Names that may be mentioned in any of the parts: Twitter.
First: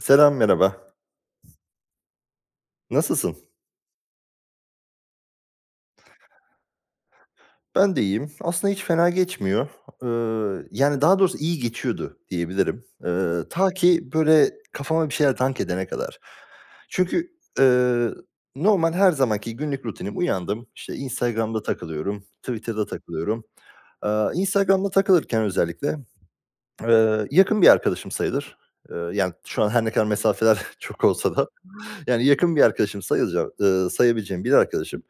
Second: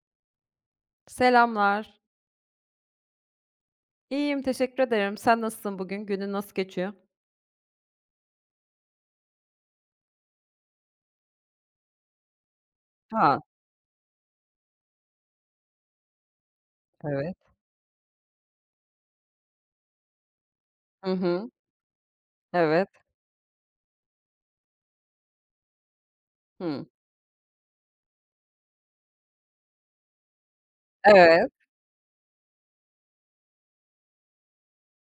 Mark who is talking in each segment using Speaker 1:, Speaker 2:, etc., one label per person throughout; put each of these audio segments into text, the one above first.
Speaker 1: Selam, merhaba.
Speaker 2: Selamlar.
Speaker 1: Nasılsın?
Speaker 2: İyiyim, teşekkür ederim. Sen nasılsın bugün? Günün nasıl geçiyor?
Speaker 1: Ben de iyiyim. Aslında hiç fena geçmiyor. Yani daha doğrusu iyi geçiyordu diyebilirim.
Speaker 2: Ha,
Speaker 1: Ta ki böyle kafama bir şeyler dank edene kadar. Çünkü
Speaker 2: evet.
Speaker 1: eee, normal her zamanki günlük rutinim uyandım. İşte
Speaker 2: Hı hı.
Speaker 1: Instagram'da takılıyorum, Twitter'da
Speaker 2: Evet.
Speaker 1: takılıyorum. Instagram'da takılırken özellikle
Speaker 2: Hıı.
Speaker 1: yakın bir arkadaşım sayılır. Yani şu an her ne kadar mesafeler çok olsa da
Speaker 2: Evet.
Speaker 1: yani yakın bir arkadaşım sayılacak, sayabileceğim bir arkadaşım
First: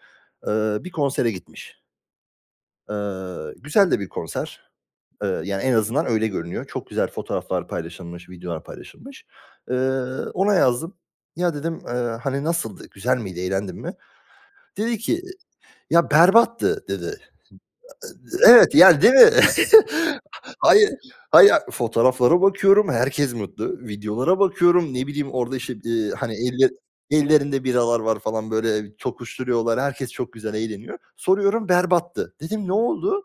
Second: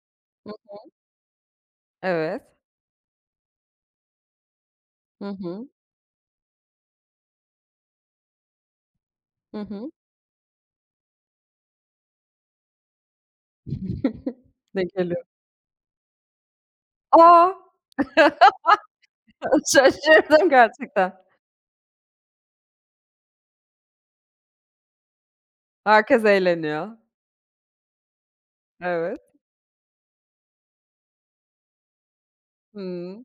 Speaker 2: Hı,
Speaker 1: bir konsere gitmiş.
Speaker 2: evet.
Speaker 1: Güzel de bir konser.
Speaker 2: Hı
Speaker 1: Yani,
Speaker 2: hı.
Speaker 1: en azından öyle görünüyor. Çok güzel fotoğraflar paylaşılmış, videolar paylaşılmış.
Speaker 2: Hı
Speaker 1: Eee,
Speaker 2: hı.
Speaker 1: Ona yazdım. "Ya" dedim, "hani, nasıldı? Güzel miydi? Eğlendin mi?"
Speaker 2: Ne
Speaker 1: Dedi ki,
Speaker 2: geliyor?
Speaker 1: "Ya, berbattı." dedi.
Speaker 2: Aa,
Speaker 1: Evet, yani, değil mi?
Speaker 2: şaşırdım
Speaker 1: Hayır,
Speaker 2: gerçekten.
Speaker 1: hayır, fotoğraflara bakıyorum, herkes mutlu. Videolara bakıyorum, ne bileyim, orada, işte,
Speaker 2: Herkes
Speaker 1: hani,
Speaker 2: eğleniyor.
Speaker 1: ellerinde biralar var falan, böyle,
Speaker 2: Evet.
Speaker 1: tokuşturuyorlar. Herkes çok güzel eğleniyor. Soruyorum, "Berbattı." Dedim, "Ne oldu?"
Speaker 2: Hımm.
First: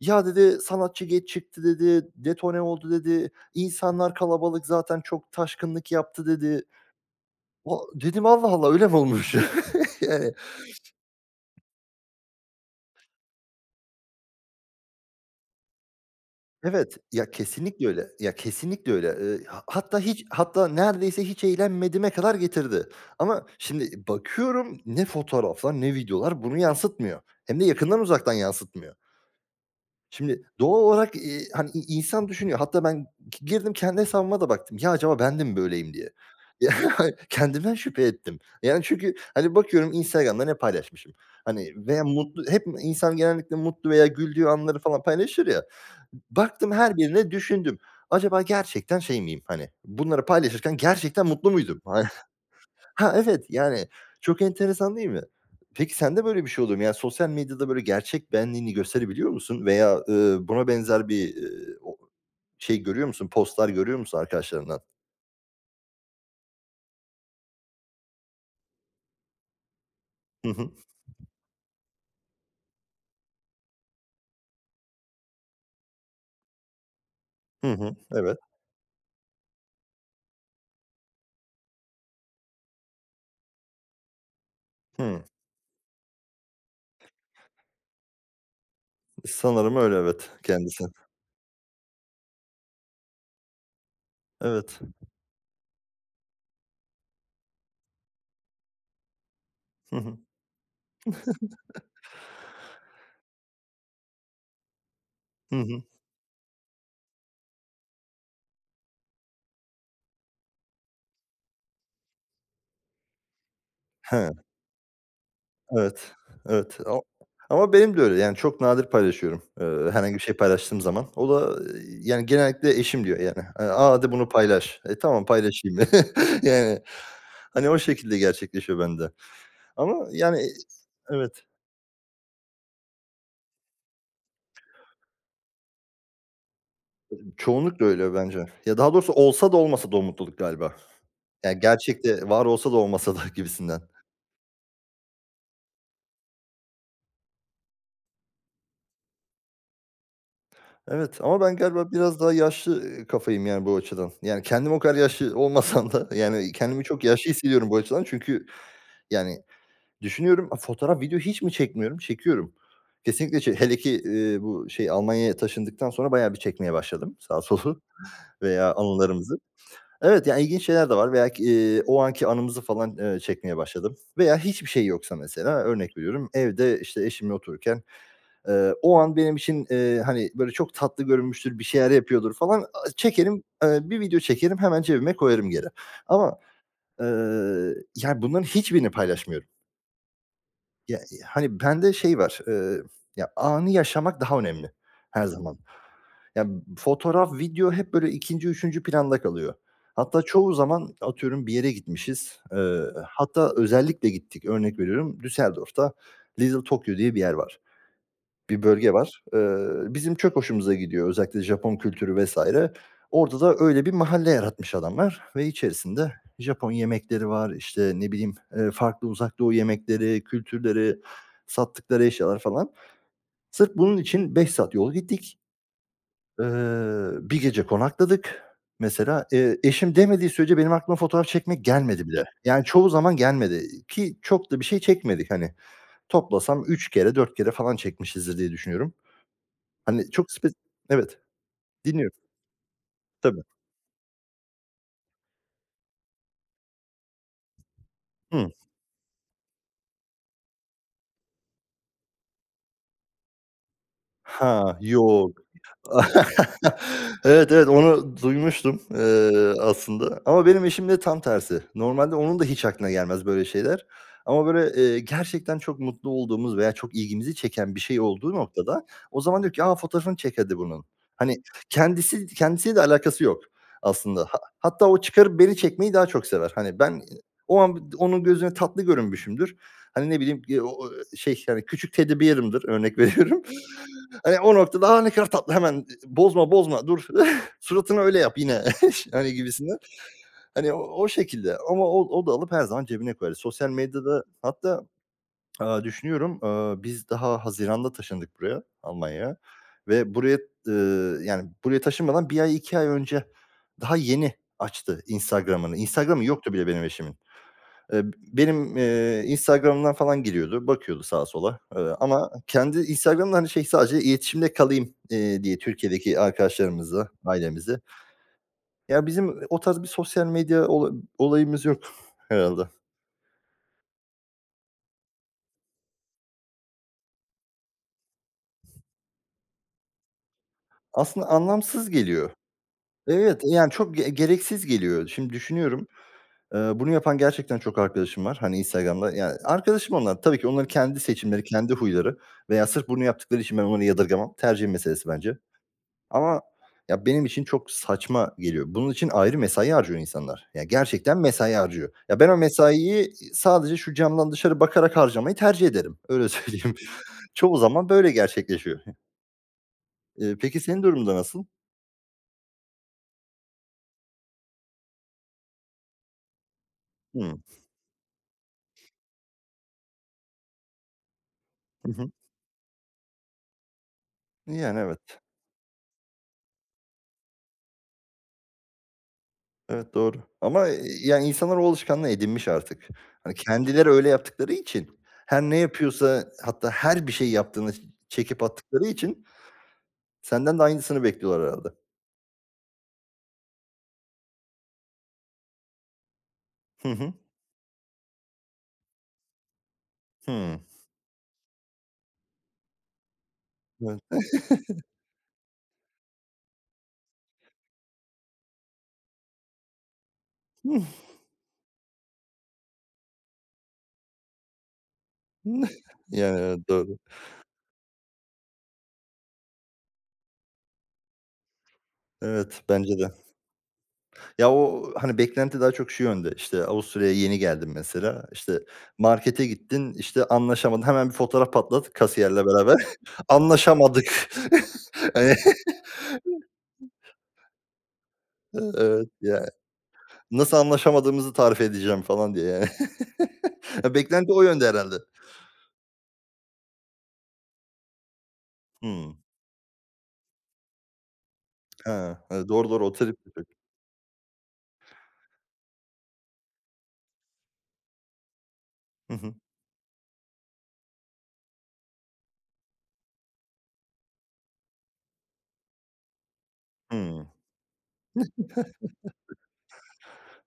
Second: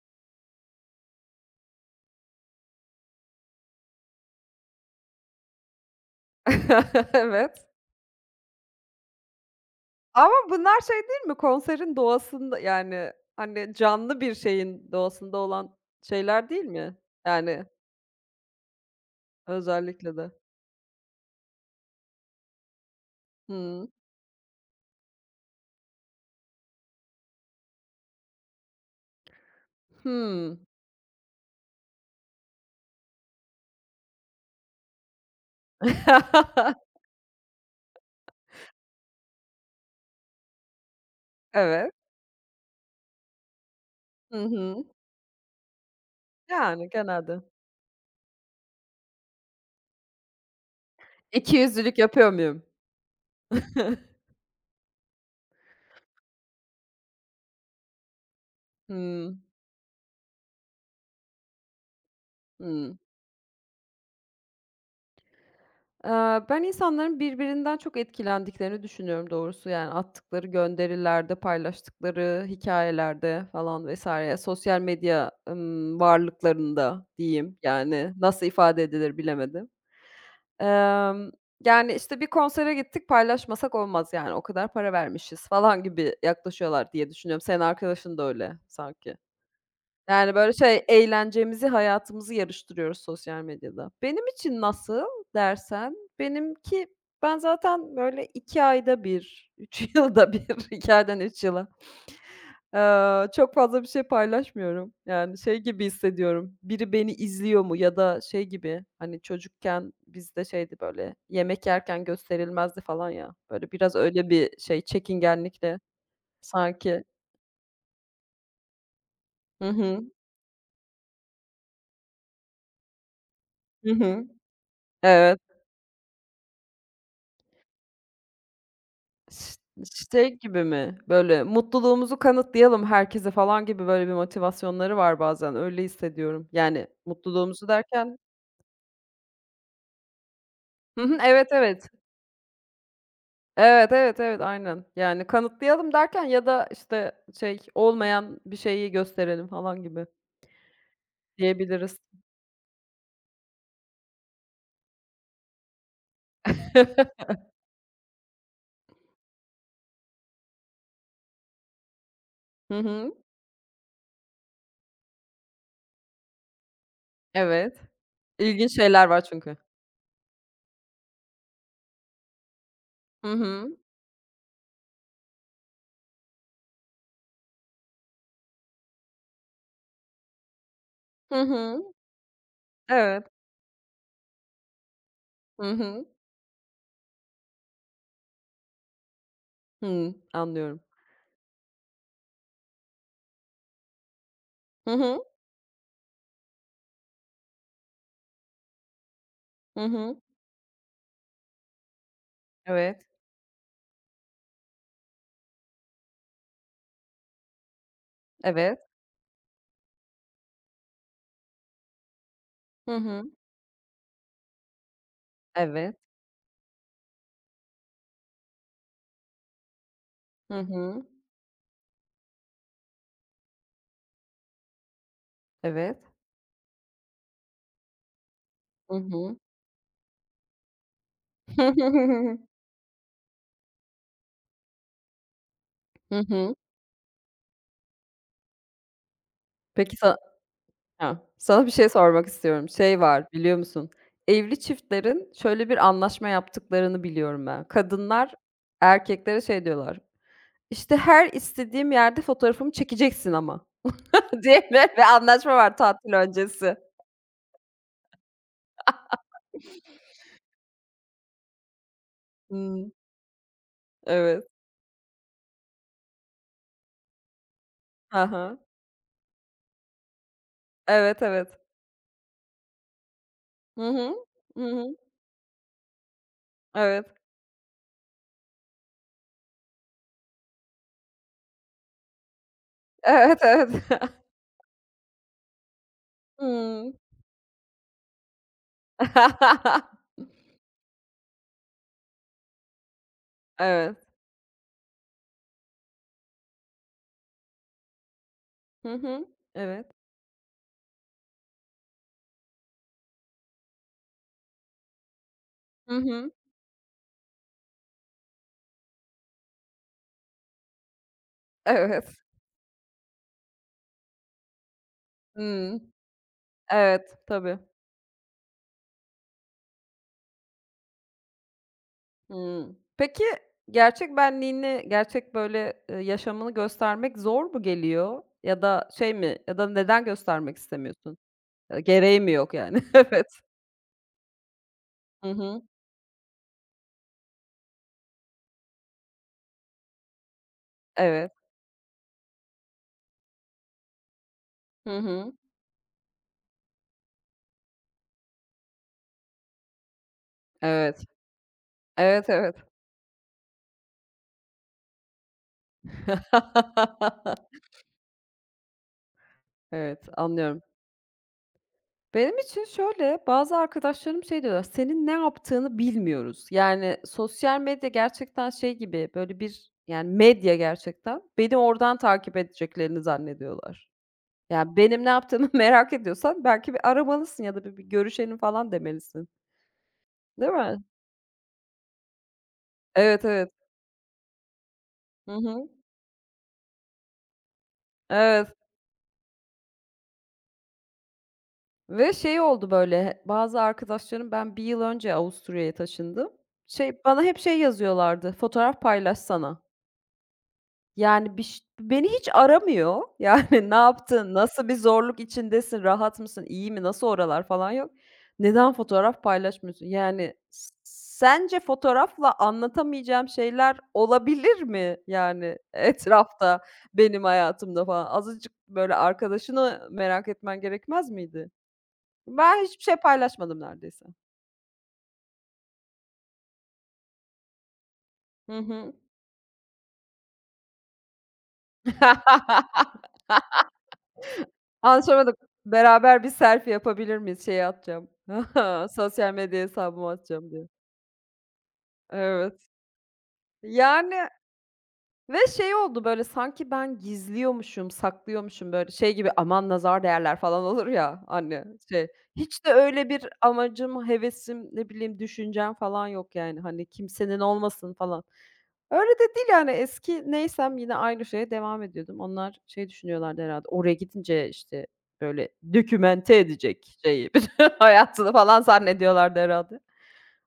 Speaker 1: Ya dedi sanatçı geç çıktı dedi, detone oldu dedi, insanlar kalabalık zaten çok taşkınlık yaptı dedi.
Speaker 2: Evet.
Speaker 1: O dedim Allah Allah öyle mi olmuş? Yani
Speaker 2: Ama bunlar şey değil mi? Konserin doğasında, yani, hani, canlı bir şeyin doğasında olan şeyler değil
Speaker 1: evet,
Speaker 2: mi?
Speaker 1: ya
Speaker 2: Yani,
Speaker 1: kesinlikle öyle, ya kesinlikle öyle.
Speaker 2: özellikle de.
Speaker 1: Hatta neredeyse hiç eğlenmediğime kadar getirdi. Ama
Speaker 2: Hıı.
Speaker 1: şimdi bakıyorum ne fotoğraflar ne videolar bunu yansıtmıyor. Hem de yakından uzaktan yansıtmıyor. Şimdi
Speaker 2: Hıı.
Speaker 1: doğal olarak, hani, insan düşünüyor. Hatta ben girdim kendi hesabıma da baktım. Ya, acaba ben de mi böyleyim diye. Ya, kendimden şüphe ettim. Yani, çünkü, hani, bakıyorum Instagram'da ne paylaşmışım. Hani,
Speaker 2: Evet.
Speaker 1: veya mutlu hep insan genellikle mutlu veya
Speaker 2: Hı
Speaker 1: güldüğü anları
Speaker 2: hı.
Speaker 1: falan paylaşır ya. Baktım
Speaker 2: Yani
Speaker 1: her birine
Speaker 2: genelde.
Speaker 1: düşündüm. Acaba gerçekten şey miyim, hani, bunları paylaşırken gerçekten mutlu muydum?
Speaker 2: İkiyüzlülük yapıyor muyum?
Speaker 1: Ha, evet, yani çok enteresan değil mi? Peki sende böyle bir şey oluyor mu? Yani sosyal medyada böyle gerçek benliğini gösterebiliyor
Speaker 2: Hımm.
Speaker 1: musun veya, buna benzer bir, o şey
Speaker 2: Hımm.
Speaker 1: görüyor musun, postlar görüyor musun arkadaşlarından?
Speaker 2: Ben insanların birbirinden çok etkilendiklerini düşünüyorum doğrusu. Yani attıkları
Speaker 1: Hı hı.
Speaker 2: gönderilerde, paylaştıkları hikayelerde falan vesaire sosyal medya, varlıklarında diyeyim.
Speaker 1: Hı hı.
Speaker 2: Yani
Speaker 1: Evet.
Speaker 2: nasıl ifade edilir bilemedim. Emm, yani, işte, bir konsere gittik, paylaşmasak olmaz yani o kadar para
Speaker 1: Hıı.
Speaker 2: vermişiz falan gibi yaklaşıyorlar diye düşünüyorum. Senin arkadaşın da öyle sanki.
Speaker 1: Sanırım öyle evet
Speaker 2: Yani, böyle,
Speaker 1: kendisi.
Speaker 2: şey, eğlencemizi, hayatımızı yarıştırıyoruz sosyal medyada. Benim için
Speaker 1: Evet.
Speaker 2: nasıl dersen, benimki ben zaten, böyle, 2 ayda bir, üç
Speaker 1: Hı hı.
Speaker 2: yılda bir 2 aydan 3 yıla, çok fazla bir şey paylaşmıyorum. Yani,
Speaker 1: Hı
Speaker 2: şey
Speaker 1: hı.
Speaker 2: gibi hissediyorum, biri beni izliyor mu ya da şey gibi, hani, çocukken bizde şeydi, böyle, yemek yerken gösterilmezdi falan ya, böyle, biraz
Speaker 1: He.
Speaker 2: öyle bir şey, çekingenlikle
Speaker 1: Evet, evet. O
Speaker 2: sanki.
Speaker 1: ama benim de öyle, yani, çok nadir paylaşıyorum,
Speaker 2: Hı hı.
Speaker 1: herhangi bir şey paylaştığım zaman. O da, yani, genellikle eşim diyor, yani. "A,
Speaker 2: Hı
Speaker 1: hadi
Speaker 2: hı.
Speaker 1: bunu paylaş." E, tamam
Speaker 2: Evet.
Speaker 1: paylaşayım. Yani, hani, o şekilde gerçekleşiyor bende.
Speaker 2: Ş
Speaker 1: Ama,
Speaker 2: şey
Speaker 1: yani,
Speaker 2: gibi mi? Böyle,
Speaker 1: evet,
Speaker 2: mutluluğumuzu kanıtlayalım herkese falan gibi böyle bir motivasyonları var bazen, öyle hissediyorum. Yani mutluluğumuzu
Speaker 1: çoğunlukla öyle
Speaker 2: derken.
Speaker 1: bence. Ya, daha doğrusu olsa da olmasa da o mutluluk galiba.
Speaker 2: Hı hı, evet,
Speaker 1: Yani,
Speaker 2: evet.
Speaker 1: gerçekte var olsa da olmasa da gibisinden.
Speaker 2: Evet, evet, evet, aynen. Yani kanıtlayalım derken ya da, işte, şey, olmayan bir şeyi gösterelim falan gibi
Speaker 1: Evet ama ben galiba
Speaker 2: diyebiliriz.
Speaker 1: biraz daha yaşlı, kafayım yani bu açıdan. Yani kendim o kadar yaşlı olmasam da yani kendimi çok yaşlı hissediyorum bu açıdan. Çünkü yani düşünüyorum, a, fotoğraf, video hiç mi çekmiyorum? Çekiyorum.
Speaker 2: Hı hı,
Speaker 1: Kesinlikle hele ki, bu şey Almanya'ya taşındıktan sonra bayağı bir çekmeye başladım sağ
Speaker 2: evet.
Speaker 1: solu veya
Speaker 2: İlginç şeyler var
Speaker 1: anılarımızı.
Speaker 2: çünkü.
Speaker 1: Evet, yani ilginç şeyler de var veya ki, o anki anımızı falan,
Speaker 2: Hı
Speaker 1: çekmeye
Speaker 2: hı.
Speaker 1: başladım veya hiçbir şey yoksa mesela örnek veriyorum evde, işte, eşimle otururken. O an benim için, hani, böyle çok tatlı
Speaker 2: Hı
Speaker 1: görünmüştür, bir şeyler
Speaker 2: hı.
Speaker 1: yapıyordur falan. A
Speaker 2: Evet.
Speaker 1: çekerim, bir video çekerim, hemen cebime koyarım geri.
Speaker 2: Hı hı.
Speaker 1: Ama, eee, yani, bunların hiçbirini paylaşmıyorum.
Speaker 2: Hıı, anlıyorum.
Speaker 1: Ya, hani, bende şey var, ya, anı yaşamak daha önemli
Speaker 2: Hı hı.
Speaker 1: her zaman. Ya, fotoğraf, video hep böyle ikinci üçüncü planda kalıyor.
Speaker 2: Hı hı.
Speaker 1: Hatta çoğu zaman atıyorum bir yere gitmişiz.
Speaker 2: Evet.
Speaker 1: Hatta özellikle gittik, örnek veriyorum, Düsseldorf'ta Little Tokyo diye bir yer var. Bir
Speaker 2: Evet.
Speaker 1: bölge var. Bizim çok hoşumuza gidiyor özellikle Japon kültürü vesaire.
Speaker 2: Hı hı.
Speaker 1: Orada da öyle bir mahalle yaratmış adamlar ve
Speaker 2: Evet.
Speaker 1: içerisinde Japon yemekleri var, işte, ne bileyim, farklı Uzak Doğu yemekleri,
Speaker 2: Hı
Speaker 1: kültürleri,
Speaker 2: hı.
Speaker 1: sattıkları eşyalar falan. Sırf bunun için 5 saat yol gittik.
Speaker 2: Evet.
Speaker 1: Eee, Bir gece konakladık.
Speaker 2: Hı
Speaker 1: Mesela,
Speaker 2: hı.
Speaker 1: eşim demediği sürece benim aklıma fotoğraf çekmek gelmedi bile. Yani çoğu zaman gelmedi ki çok da bir şey çekmedik, hani.
Speaker 2: Hı hı.
Speaker 1: Toplasam 3 kere 4 kere falan çekmişizdir diye düşünüyorum.
Speaker 2: Peki
Speaker 1: Hani,
Speaker 2: sa
Speaker 1: çok evet,
Speaker 2: Ha, sana bir şey
Speaker 1: dinliyorum.
Speaker 2: sormak istiyorum. Şey var,
Speaker 1: Tabii.
Speaker 2: biliyor musun? Evli çiftlerin şöyle bir anlaşma yaptıklarını biliyorum ben. Kadınlar
Speaker 1: Hıı.
Speaker 2: erkeklere şey diyorlar, "İşte, her istediğim yerde fotoğrafımı çekeceksin ama." diye
Speaker 1: Ha,
Speaker 2: ve
Speaker 1: yo.
Speaker 2: anlaşma var tatil öncesi.
Speaker 1: Evet, evet, onu duymuştum, aslında ama benim eşimde tam tersi. Normalde onun da hiç
Speaker 2: Hımm,
Speaker 1: aklına gelmez böyle şeyler
Speaker 2: evet.
Speaker 1: ama böyle, gerçekten çok mutlu olduğumuz veya çok ilgimizi çeken bir şey olduğu
Speaker 2: Aha.
Speaker 1: noktada o zaman diyor ki, "A, fotoğrafını çek hadi bunun."
Speaker 2: Evet,
Speaker 1: Hani,
Speaker 2: evet.
Speaker 1: kendisiyle de alakası yok
Speaker 2: Hı hı.
Speaker 1: aslında. Ha
Speaker 2: Hı
Speaker 1: hatta
Speaker 2: hı.
Speaker 1: o çıkarıp beni çekmeyi daha çok sever. Hani, ben
Speaker 2: Evet.
Speaker 1: o an onun gözüne tatlı görünmüşümdür. Hani, ne bileyim, o şey, yani, küçük teddy bear'ımdır, örnek
Speaker 2: Evet,
Speaker 1: veriyorum.
Speaker 2: evet.
Speaker 1: Hani o noktada, "A, ne kadar tatlı hemen bozma, bozma
Speaker 2: Hımm.
Speaker 1: dur suratını öyle yap yine." hani gibisinden. Hani o şekilde ama o da alıp her zaman cebine koyar. Sosyal
Speaker 2: Evet.
Speaker 1: medyada hatta, düşünüyorum, biz daha haziranda taşındık buraya,
Speaker 2: Hı hı.
Speaker 1: Almanya'ya
Speaker 2: Evet.
Speaker 1: ve buraya, yani, buraya taşınmadan bir ay, 2 ay önce daha yeni açtı Instagram'ını.
Speaker 2: Hı
Speaker 1: Instagram'ı
Speaker 2: hı.
Speaker 1: yoktu bile benim eşimin. Eee, Benim, Instagram'dan falan giriyordu, bakıyordu sağa sola,
Speaker 2: Evet.
Speaker 1: ama kendi Instagram'da, hani, şey, sadece iletişimde kalayım, diye
Speaker 2: Hımm.
Speaker 1: Türkiye'deki arkadaşlarımızla,
Speaker 2: Evet, tabii.
Speaker 1: ailemizle. Ya, bizim o tarz bir sosyal medya olayımız yok herhâlde.
Speaker 2: Hımm. Peki, gerçek benliğini, gerçek, böyle, yaşamını göstermek zor mu geliyor ya da şey mi ya da neden göstermek istemiyorsun?
Speaker 1: Aslında anlamsız
Speaker 2: Gereği
Speaker 1: geliyor.
Speaker 2: mi yok yani?
Speaker 1: Evet,
Speaker 2: Evet.
Speaker 1: yani, çok gereksiz geliyor.
Speaker 2: Hı
Speaker 1: Şimdi
Speaker 2: hı.
Speaker 1: düşünüyorum, bunu yapan gerçekten çok arkadaşım var, hani, Instagram'da. Yani, arkadaşım onlar. Tabii ki onların kendi
Speaker 2: Evet.
Speaker 1: seçimleri, kendi huyları veya sırf bunu yaptıkları için ben onları yadırgamam. Tercih
Speaker 2: Hı
Speaker 1: meselesi
Speaker 2: hı.
Speaker 1: bence. Ama ya, benim için çok saçma geliyor. Bunun için ayrı mesai harcıyor insanlar. Ya,
Speaker 2: Evet.
Speaker 1: gerçekten mesai harcıyor. Ya,
Speaker 2: Evet,
Speaker 1: ben o
Speaker 2: evet.
Speaker 1: mesaiyi, sadece şu camdan dışarı bakarak harcamayı tercih ederim. Öyle söyleyeyim. Çoğu zaman böyle gerçekleşiyor.
Speaker 2: Evet,
Speaker 1: Peki
Speaker 2: anlıyorum.
Speaker 1: senin durumda nasıl?
Speaker 2: Benim için şöyle, bazı arkadaşlarım şey diyorlar, "Senin ne yaptığını bilmiyoruz." Yani,
Speaker 1: Hıı.
Speaker 2: sosyal medya gerçekten şey gibi, böyle, bir, yani, medya gerçekten. Beni
Speaker 1: Hı
Speaker 2: oradan
Speaker 1: hı.
Speaker 2: takip edeceklerini zannediyorlar. Yani,
Speaker 1: Yani,
Speaker 2: benim ne
Speaker 1: evet.
Speaker 2: yaptığımı merak ediyorsan belki bir aramalısın ya da bir görüşelim falan demelisin,
Speaker 1: Evet, doğru.
Speaker 2: değil
Speaker 1: Ama,
Speaker 2: mi?
Speaker 1: yani, insanlar o alışkanlığı edinmiş artık.
Speaker 2: Evet,
Speaker 1: Hani,
Speaker 2: evet.
Speaker 1: kendileri öyle yaptıkları için
Speaker 2: Hı
Speaker 1: her ne
Speaker 2: hı.
Speaker 1: yapıyorsa hatta her bir şey yaptığını çekip
Speaker 2: Evet
Speaker 1: attıkları için senden de aynısını bekliyorlar herhâlde.
Speaker 2: ve şey oldu, böyle, bazı arkadaşlarım. Ben bir yıl önce Avusturya'ya taşındım.
Speaker 1: Hı
Speaker 2: Şey,
Speaker 1: hı.
Speaker 2: bana hep şey yazıyorlardı, "Fotoğraf paylaşsana."
Speaker 1: Hıı.
Speaker 2: Yani, beni hiç aramıyor. Yani, ne
Speaker 1: Evet.
Speaker 2: yaptın, nasıl bir zorluk içindesin, rahat mısın, iyi mi, nasıl oralar falan yok. Neden fotoğraf paylaşmıyorsun? Yani, sence fotoğrafla anlatamayacağım şeyler olabilir mi, yani,
Speaker 1: Ya,
Speaker 2: etrafta,
Speaker 1: doğru.
Speaker 2: benim hayatımda falan? Azıcık, böyle, arkadaşını merak etmen gerekmez miydi?
Speaker 1: Evet,
Speaker 2: Ben hiçbir şey
Speaker 1: bence de.
Speaker 2: paylaşmadım neredeyse.
Speaker 1: Ya, o, hani, beklenti daha çok şu yönde, İşte Avusturya'ya yeni geldim mesela,
Speaker 2: Hı
Speaker 1: İşte
Speaker 2: hı.
Speaker 1: markete gittin, işte, anlaşamadın, hemen bir fotoğraf patlat kasiyerle beraber. Anlaşamadık. Hani,
Speaker 2: Anlaşamadık. Beraber bir selfie yapabilir miyiz? Şeye atacağım,
Speaker 1: evet,
Speaker 2: sosyal
Speaker 1: ya,
Speaker 2: medya hesabıma atacağım
Speaker 1: nasıl
Speaker 2: diye.
Speaker 1: anlaşamadığımızı tarif edeceğim falan diye
Speaker 2: Evet.
Speaker 1: yani. Ya,
Speaker 2: Yani
Speaker 1: beklenti o yönde herhalde.
Speaker 2: ve şey oldu, böyle, sanki ben gizliyormuşum, saklıyormuşum, böyle, şey
Speaker 1: Hımm.
Speaker 2: gibi, "Aman nazar değerler." falan olur ya, hani, şey.
Speaker 1: Ha, e,
Speaker 2: Hiç
Speaker 1: doğru,
Speaker 2: de
Speaker 1: doğru o
Speaker 2: öyle
Speaker 1: trip.
Speaker 2: bir
Speaker 1: De çok-
Speaker 2: amacım, hevesim, ne bileyim, düşüncem falan yok yani, hani, kimsenin olmasın falan. Öyle
Speaker 1: Hı hı.
Speaker 2: de değil yani, eski neysem yine aynı şeye devam ediyordum. Onlar şey düşünüyorlardı herhâlde, oraya gidince, işte, böyle, dokümente edecek
Speaker 1: Hıı.
Speaker 2: şeyi, bütün hayatını falan zannediyorlardı herhâlde.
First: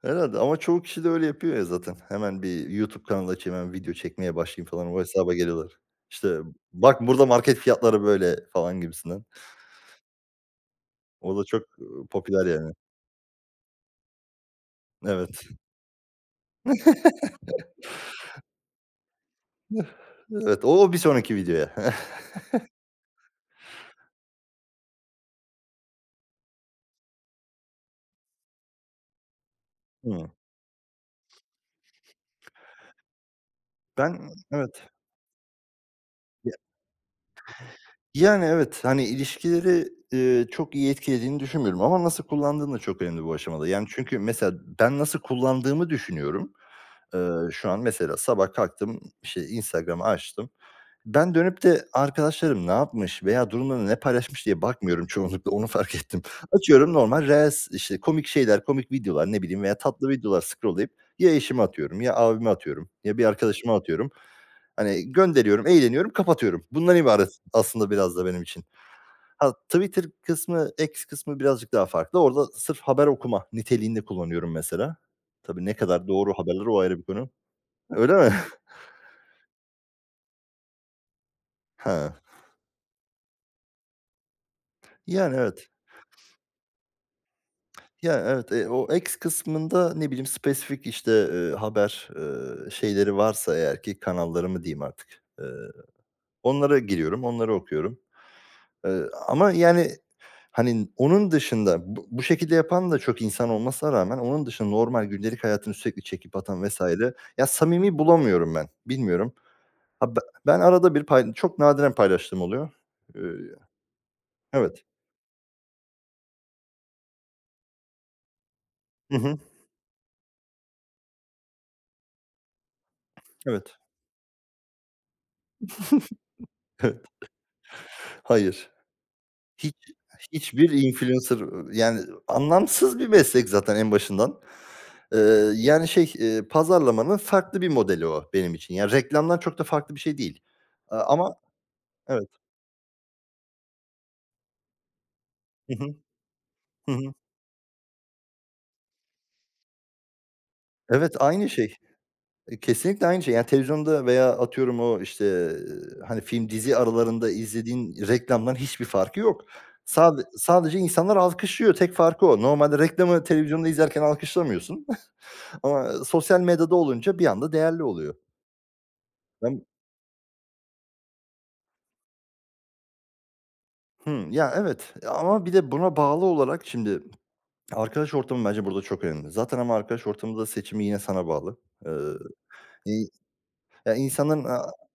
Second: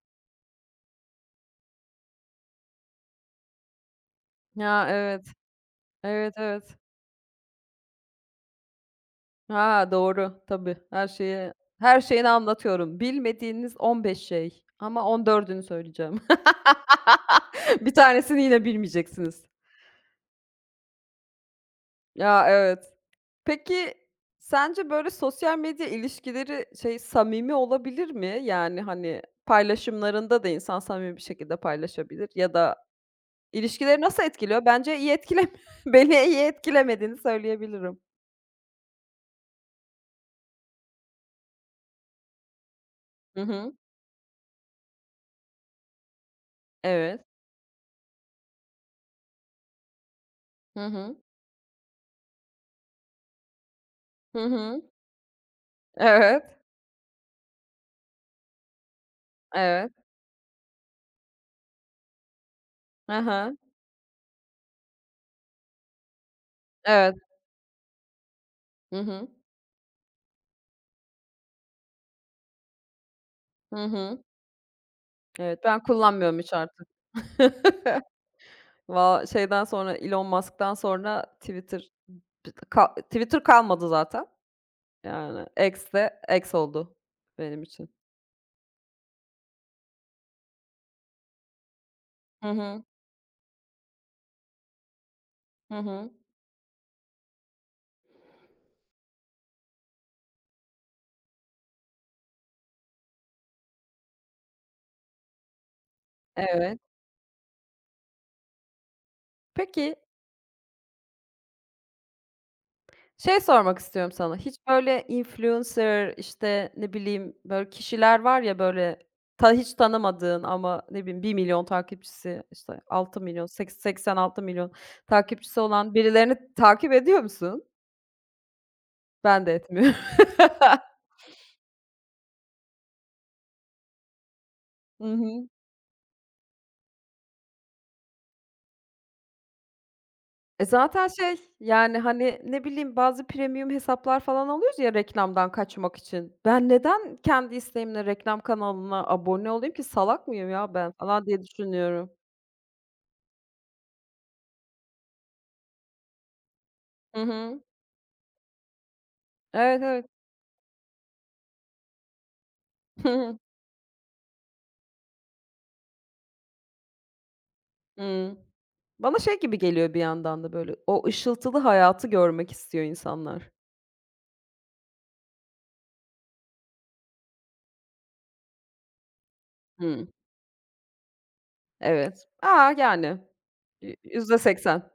Speaker 1: Herhâlde ama çoğu kişi de öyle yapıyor ya zaten. Hemen bir YouTube kanalı açayım, hemen video çekmeye başlayayım falan,
Speaker 2: Ya,
Speaker 1: o
Speaker 2: evet.
Speaker 1: hesaba geliyorlar.
Speaker 2: Evet,
Speaker 1: İşte,
Speaker 2: evet.
Speaker 1: "Bak burada market fiyatları böyle." falan gibisinden.
Speaker 2: Ha, doğru. Tabii, her
Speaker 1: O da
Speaker 2: şeyi
Speaker 1: çok,
Speaker 2: her şeyini
Speaker 1: popüler yani.
Speaker 2: anlatıyorum. Bilmediğiniz 15 şey ama on
Speaker 1: Evet,
Speaker 2: dördünü söyleyeceğim. Bir tanesini yine bilmeyeceksiniz.
Speaker 1: evet. O bir sonraki videoya.
Speaker 2: Ya, evet. Peki, sence böyle sosyal medya ilişkileri şey, samimi olabilir mi? Yani, hani,
Speaker 1: Hıı.
Speaker 2: paylaşımlarında da insan samimi bir şekilde paylaşabilir ya da ilişkileri nasıl
Speaker 1: Ben
Speaker 2: etkiliyor?
Speaker 1: evet.
Speaker 2: Bence iyi etkilemiyor. Beni iyi
Speaker 1: Ya
Speaker 2: etkilemediğini söyleyebilirim.
Speaker 1: yani evet, hani ilişkileri, çok iyi etkilediğini düşünmüyorum ama nasıl kullandığın da çok önemli bu
Speaker 2: Hı
Speaker 1: aşamada.
Speaker 2: hı.
Speaker 1: Yani çünkü mesela ben nasıl kullandığımı düşünüyorum.
Speaker 2: Evet.
Speaker 1: Şu an mesela sabah kalktım, işte, Instagram'ı açtım.
Speaker 2: Hı hı.
Speaker 1: Ben dönüp de arkadaşlarım ne yapmış veya durumlarını ne
Speaker 2: Hı
Speaker 1: paylaşmış diye
Speaker 2: hı.
Speaker 1: bakmıyorum çoğunlukla, onu fark ettim.
Speaker 2: Evet. Evet.
Speaker 1: Açıyorum normal reels, işte, komik şeyler, komik videolar, ne bileyim veya
Speaker 2: Evet.
Speaker 1: tatlı videolar scroll'layıp ya eşime atıyorum, ya abime atıyorum, ya bir arkadaşıma atıyorum. Hani gönderiyorum, eğleniyorum, kapatıyorum. Bundan
Speaker 2: Evet.
Speaker 1: ibaret aslında biraz da benim için.
Speaker 2: Hı hı.
Speaker 1: Ha, Twitter kısmı, X kısmı birazcık daha farklı. Orada sırf haber okuma
Speaker 2: Hı
Speaker 1: niteliğinde
Speaker 2: hı.
Speaker 1: kullanıyorum mesela.
Speaker 2: Evet,
Speaker 1: Tabii ne
Speaker 2: ben
Speaker 1: kadar doğru
Speaker 2: kullanmıyorum hiç
Speaker 1: haberler o
Speaker 2: artık.
Speaker 1: ayrı bir konu. Öyle mi?
Speaker 2: Şeyden sonra, Elon Musk'tan sonra Twitter
Speaker 1: Ha.
Speaker 2: Twitter kalmadı zaten.
Speaker 1: Yani
Speaker 2: Yani
Speaker 1: evet.
Speaker 2: X de X oldu benim için.
Speaker 1: Ya, evet, o X kısmında, ne bileyim, spesifik, işte, haber,
Speaker 2: Hı hı.
Speaker 1: şeyleri varsa eğer ki kanalları mı diyeyim artık, eee,
Speaker 2: Hı hı.
Speaker 1: onlara giriyorum, onları okuyorum. Eee, Ama, yani, hani, onun dışında bu şekilde yapan da çok insan olmasına rağmen onun dışında normal gündelik hayatını sürekli çekip atan
Speaker 2: Evet.
Speaker 1: vs. ya, samimi bulamıyorum ben. Bilmiyorum.
Speaker 2: Peki,
Speaker 1: Ha, be Ben arada bir çok nadiren paylaştığım oluyor. Eee,
Speaker 2: şey sormak istiyorum sana. Hiç
Speaker 1: evet.
Speaker 2: böyle influencer, işte, ne bileyim, böyle kişiler var ya, böyle,
Speaker 1: Hı hı.
Speaker 2: hiç tanımadığın ama ne bileyim 1 milyon takipçisi, işte, 6.000.000,
Speaker 1: Evet.
Speaker 2: altı milyon takipçisi olan birilerini takip ediyor musun?
Speaker 1: Hayır.
Speaker 2: Ben de
Speaker 1: Hiç
Speaker 2: etmiyorum.
Speaker 1: Hiçbir influencer, yani, anlamsız bir meslek zaten en başından.
Speaker 2: Hı hı.
Speaker 1: Yani, şey, pazarlamanın farklı bir modeli o benim için. Yani, reklamdan çok da farklı bir şey değil.
Speaker 2: E,
Speaker 1: Aaa,
Speaker 2: zaten
Speaker 1: ama
Speaker 2: şey, yani,
Speaker 1: evet.
Speaker 2: hani, ne bileyim, bazı premium hesaplar falan alıyoruz ya reklamdan
Speaker 1: Hı hı.
Speaker 2: kaçmak için. Ben
Speaker 1: Hı hı.
Speaker 2: neden kendi isteğimle reklam kanalına abone olayım ki? Salak mıyım ya ben
Speaker 1: Evet,
Speaker 2: falan diye
Speaker 1: aynı şey.
Speaker 2: düşünüyorum.
Speaker 1: Kesinlikle aynı şey. Yani, televizyonda veya atıyorum o, işte, hani, film, dizi
Speaker 2: Hı
Speaker 1: aralarında
Speaker 2: hı.
Speaker 1: izlediğin reklamdan hiçbir farkı yok.
Speaker 2: Evet, evet.
Speaker 1: Sadece insanlar alkışlıyor. Tek farkı o. Normalde
Speaker 2: Hı
Speaker 1: reklamı
Speaker 2: hı.
Speaker 1: televizyonda izlerken alkışlamıyorsun ama sosyal medyada olunca bir anda değerli oluyor.
Speaker 2: Hıı. Bana şey gibi
Speaker 1: Ben
Speaker 2: geliyor bir yandan da böyle, o ışıltılı hayatı görmek istiyor insanlar.
Speaker 1: Hımm. Ya, evet, ama bir de buna bağlı olarak şimdi arkadaş ortamı bence burada çok önemli. Zaten ama arkadaş
Speaker 2: Hıı.
Speaker 1: ortamı da seçimi yine sana bağlı. Eee,
Speaker 2: Evet. A,
Speaker 1: iii,
Speaker 2: yani,
Speaker 1: ya,
Speaker 2: yüzde
Speaker 1: insanların
Speaker 2: seksen.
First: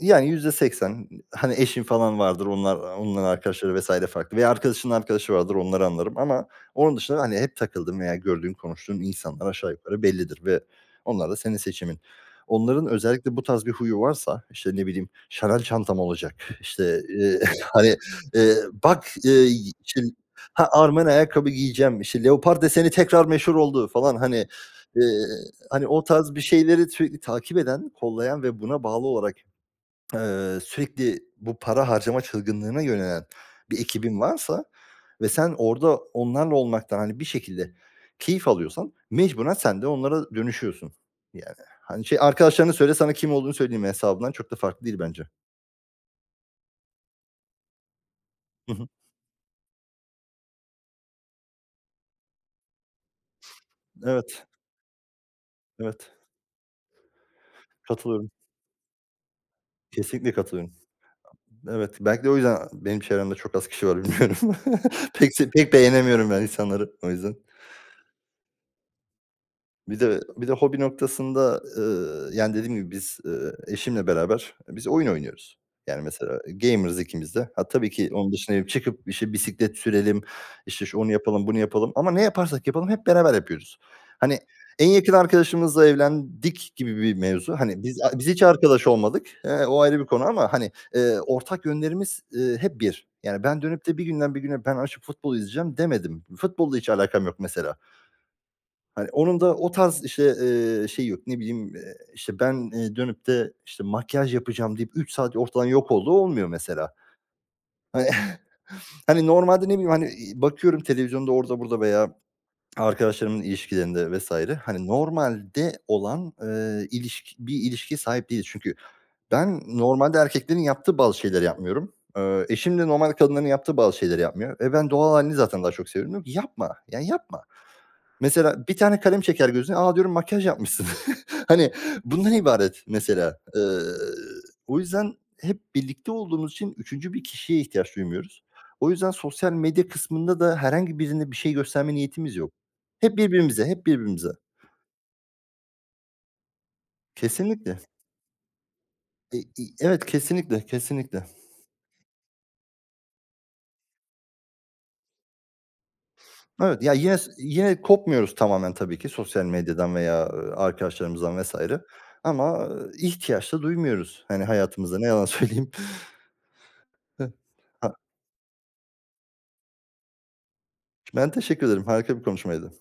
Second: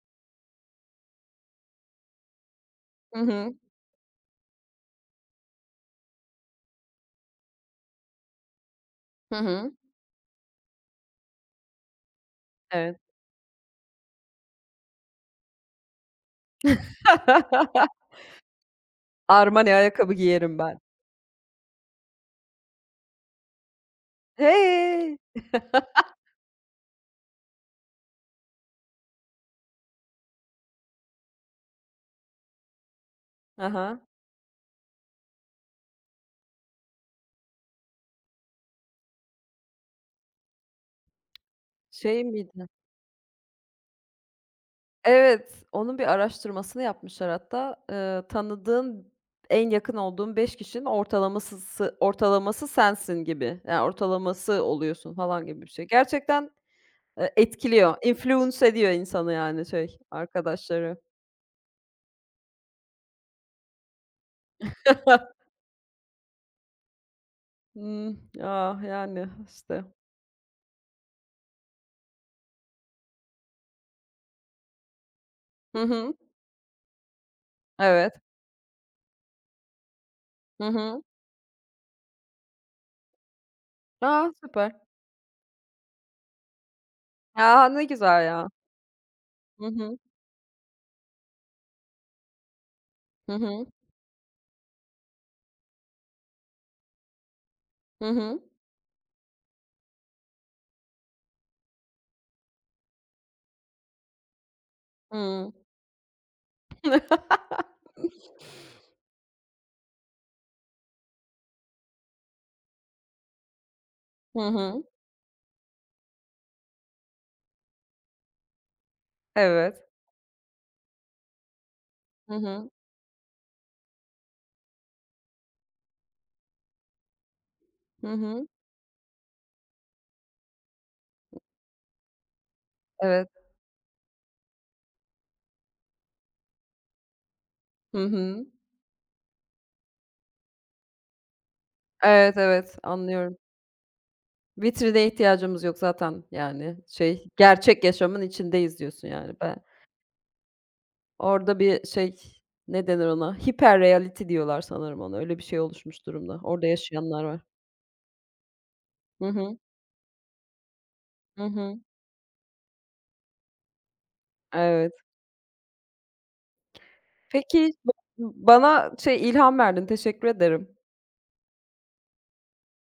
Speaker 1: yani %80 hani eşin falan vardır,
Speaker 2: Hı
Speaker 1: onların
Speaker 2: hı.
Speaker 1: arkadaşları vesaire farklı veya arkadaşının arkadaşı vardır, onları anlarım ama onun dışında, hani, hep takıldığım veya gördüğün konuştuğum
Speaker 2: Hı
Speaker 1: insanlar aşağı
Speaker 2: hı.
Speaker 1: yukarı bellidir ve onlar da senin seçimin. Onların
Speaker 2: Evet.
Speaker 1: özellikle bu tarz bir huyu varsa, işte, ne bileyim, Chanel çantam olacak, işte, hani, eee, bak, eee,
Speaker 2: Armani
Speaker 1: işte,
Speaker 2: ayakkabı giyerim
Speaker 1: ha,
Speaker 2: ben.
Speaker 1: Armen ayakkabı giyeceğim, işte, leopar deseni tekrar meşhur oldu falan, hani, eee,
Speaker 2: Hey.
Speaker 1: hani, o tarz bir şeyleri sürekli takip eden, kollayan ve buna bağlı olarak sürekli bu para harcama çılgınlığına yönelen
Speaker 2: Hı
Speaker 1: bir
Speaker 2: hı.
Speaker 1: ekibin varsa ve sen orada onlarla olmaktan, hani, bir şekilde keyif alıyorsan mecburen sen de onlara dönüşüyorsun. Yani, hani, şey
Speaker 2: Şey miydi?
Speaker 1: arkadaşlarına söyle sana kim olduğunu söyleyeyim hesabından çok da farklı değil bence.
Speaker 2: Evet, onun bir araştırmasını yapmışlar hatta.
Speaker 1: Hı hı.
Speaker 2: Tanıdığın en yakın olduğun 5 kişinin ortalaması sensin gibi. Yani
Speaker 1: Evet,
Speaker 2: ortalaması oluyorsun falan gibi bir şey.
Speaker 1: evet.
Speaker 2: Gerçekten, etkiliyor,
Speaker 1: Katılıyorum.
Speaker 2: influence ediyor insanı yani şey,
Speaker 1: Kesinlikle katılıyorum.
Speaker 2: arkadaşları.
Speaker 1: Evet, belki de o yüzden benim çevremde çok az kişi var bilmiyorum. Pek beğenemiyorum ben insanları o yüzden.
Speaker 2: Hımm. Ya, yani işte.
Speaker 1: Bir de hobi noktasında, yani, dediğim gibi biz, eşimle beraber biz oyun oynuyoruz.
Speaker 2: Hı
Speaker 1: Yani,
Speaker 2: hı.
Speaker 1: mesela gamer'ız ikimiz de. Ha, tabii ki
Speaker 2: Evet.
Speaker 1: onun dışında çıkıp, işte, bisiklet sürelim,
Speaker 2: Hı
Speaker 1: işte, şu
Speaker 2: hı.
Speaker 1: onu yapalım, bunu yapalım ama ne yaparsak yapalım hep beraber yapıyoruz.
Speaker 2: A,
Speaker 1: Hani,
Speaker 2: süper.
Speaker 1: en yakın arkadaşımızla evlendik gibi bir mevzu.
Speaker 2: Ya,
Speaker 1: Hani,
Speaker 2: ne güzel
Speaker 1: biz hiç
Speaker 2: ya.
Speaker 1: arkadaş olmadık.
Speaker 2: Hı
Speaker 1: O
Speaker 2: hı.
Speaker 1: ayrı bir konu ama, hani, ortak yönlerimiz, hep bir.
Speaker 2: Hı
Speaker 1: Yani, ben
Speaker 2: hı.
Speaker 1: dönüp de bir günden bir güne ben açıp futbol izleyeceğim demedim. Futbolla hiç alakam yok mesela.
Speaker 2: Hı hı.
Speaker 1: Hani, onun da o tarz, işte, şeyi yok. Ne bileyim, işte, ben, dönüp de, işte, "Makyaj yapacağım." deyip 3 saat
Speaker 2: Hımm.
Speaker 1: ortadan yok olduğu olmuyor mesela. Hani, hani, normalde ne bileyim, hani, bakıyorum televizyonda orada burada veya arkadaşlarımın ilişkilerinde
Speaker 2: Hı
Speaker 1: vesaire.
Speaker 2: hı.
Speaker 1: Hani, normalde olan, ilişki bir ilişkiye sahip değiliz. Çünkü ben
Speaker 2: Evet.
Speaker 1: normalde erkeklerin yaptığı bazı şeyleri yapmıyorum.
Speaker 2: Hı hı.
Speaker 1: Eşim de normal kadınların yaptığı bazı şeyleri yapmıyor. E, ben doğal halini zaten daha çok seviyorum. Diyorum ki, "Yapma, yani yapma."
Speaker 2: Hı hı.
Speaker 1: Mesela bir tane kalem çeker gözüne, "A!" diyorum, "Makyaj yapmışsın." Hani, bundan ibaret
Speaker 2: Evet.
Speaker 1: mesela. O yüzden hep birlikte olduğumuz için üçüncü bir kişiye ihtiyaç
Speaker 2: Hı
Speaker 1: duymuyoruz.
Speaker 2: hı.
Speaker 1: O yüzden sosyal medya kısmında da herhangi birine bir şey gösterme niyetimiz
Speaker 2: Evet,
Speaker 1: yok.
Speaker 2: evet,
Speaker 1: Hep
Speaker 2: anlıyorum.
Speaker 1: birbirimize, hep birbirimize.
Speaker 2: Vitrine ihtiyacımız yok zaten yani şey,
Speaker 1: Kesinlikle.
Speaker 2: gerçek yaşamın içindeyiz diyorsun yani.
Speaker 1: E
Speaker 2: Ben
Speaker 1: i Evet, kesinlikle, kesinlikle.
Speaker 2: orada bir şey, ne denir ona? Hiper reality diyorlar sanırım ona. Öyle bir şey oluşmuş durumda. Orada
Speaker 1: Evet, ya,
Speaker 2: yaşayanlar var.
Speaker 1: yine kopmuyoruz tamamen tabii ki
Speaker 2: Hı
Speaker 1: sosyal
Speaker 2: hı.
Speaker 1: medyadan veya, arkadaşlarımızdan
Speaker 2: Hı hı.
Speaker 1: vesaire. Ama e, ihtiyaç da duymuyoruz, hani,
Speaker 2: Evet.
Speaker 1: hayatımızda ne yalan söyleyeyim.
Speaker 2: Peki ba
Speaker 1: Hıh.
Speaker 2: Bana şey ilham verdin. Teşekkür ederim.
Speaker 1: Ben teşekkür ederim. Harika bir konuşmaydı.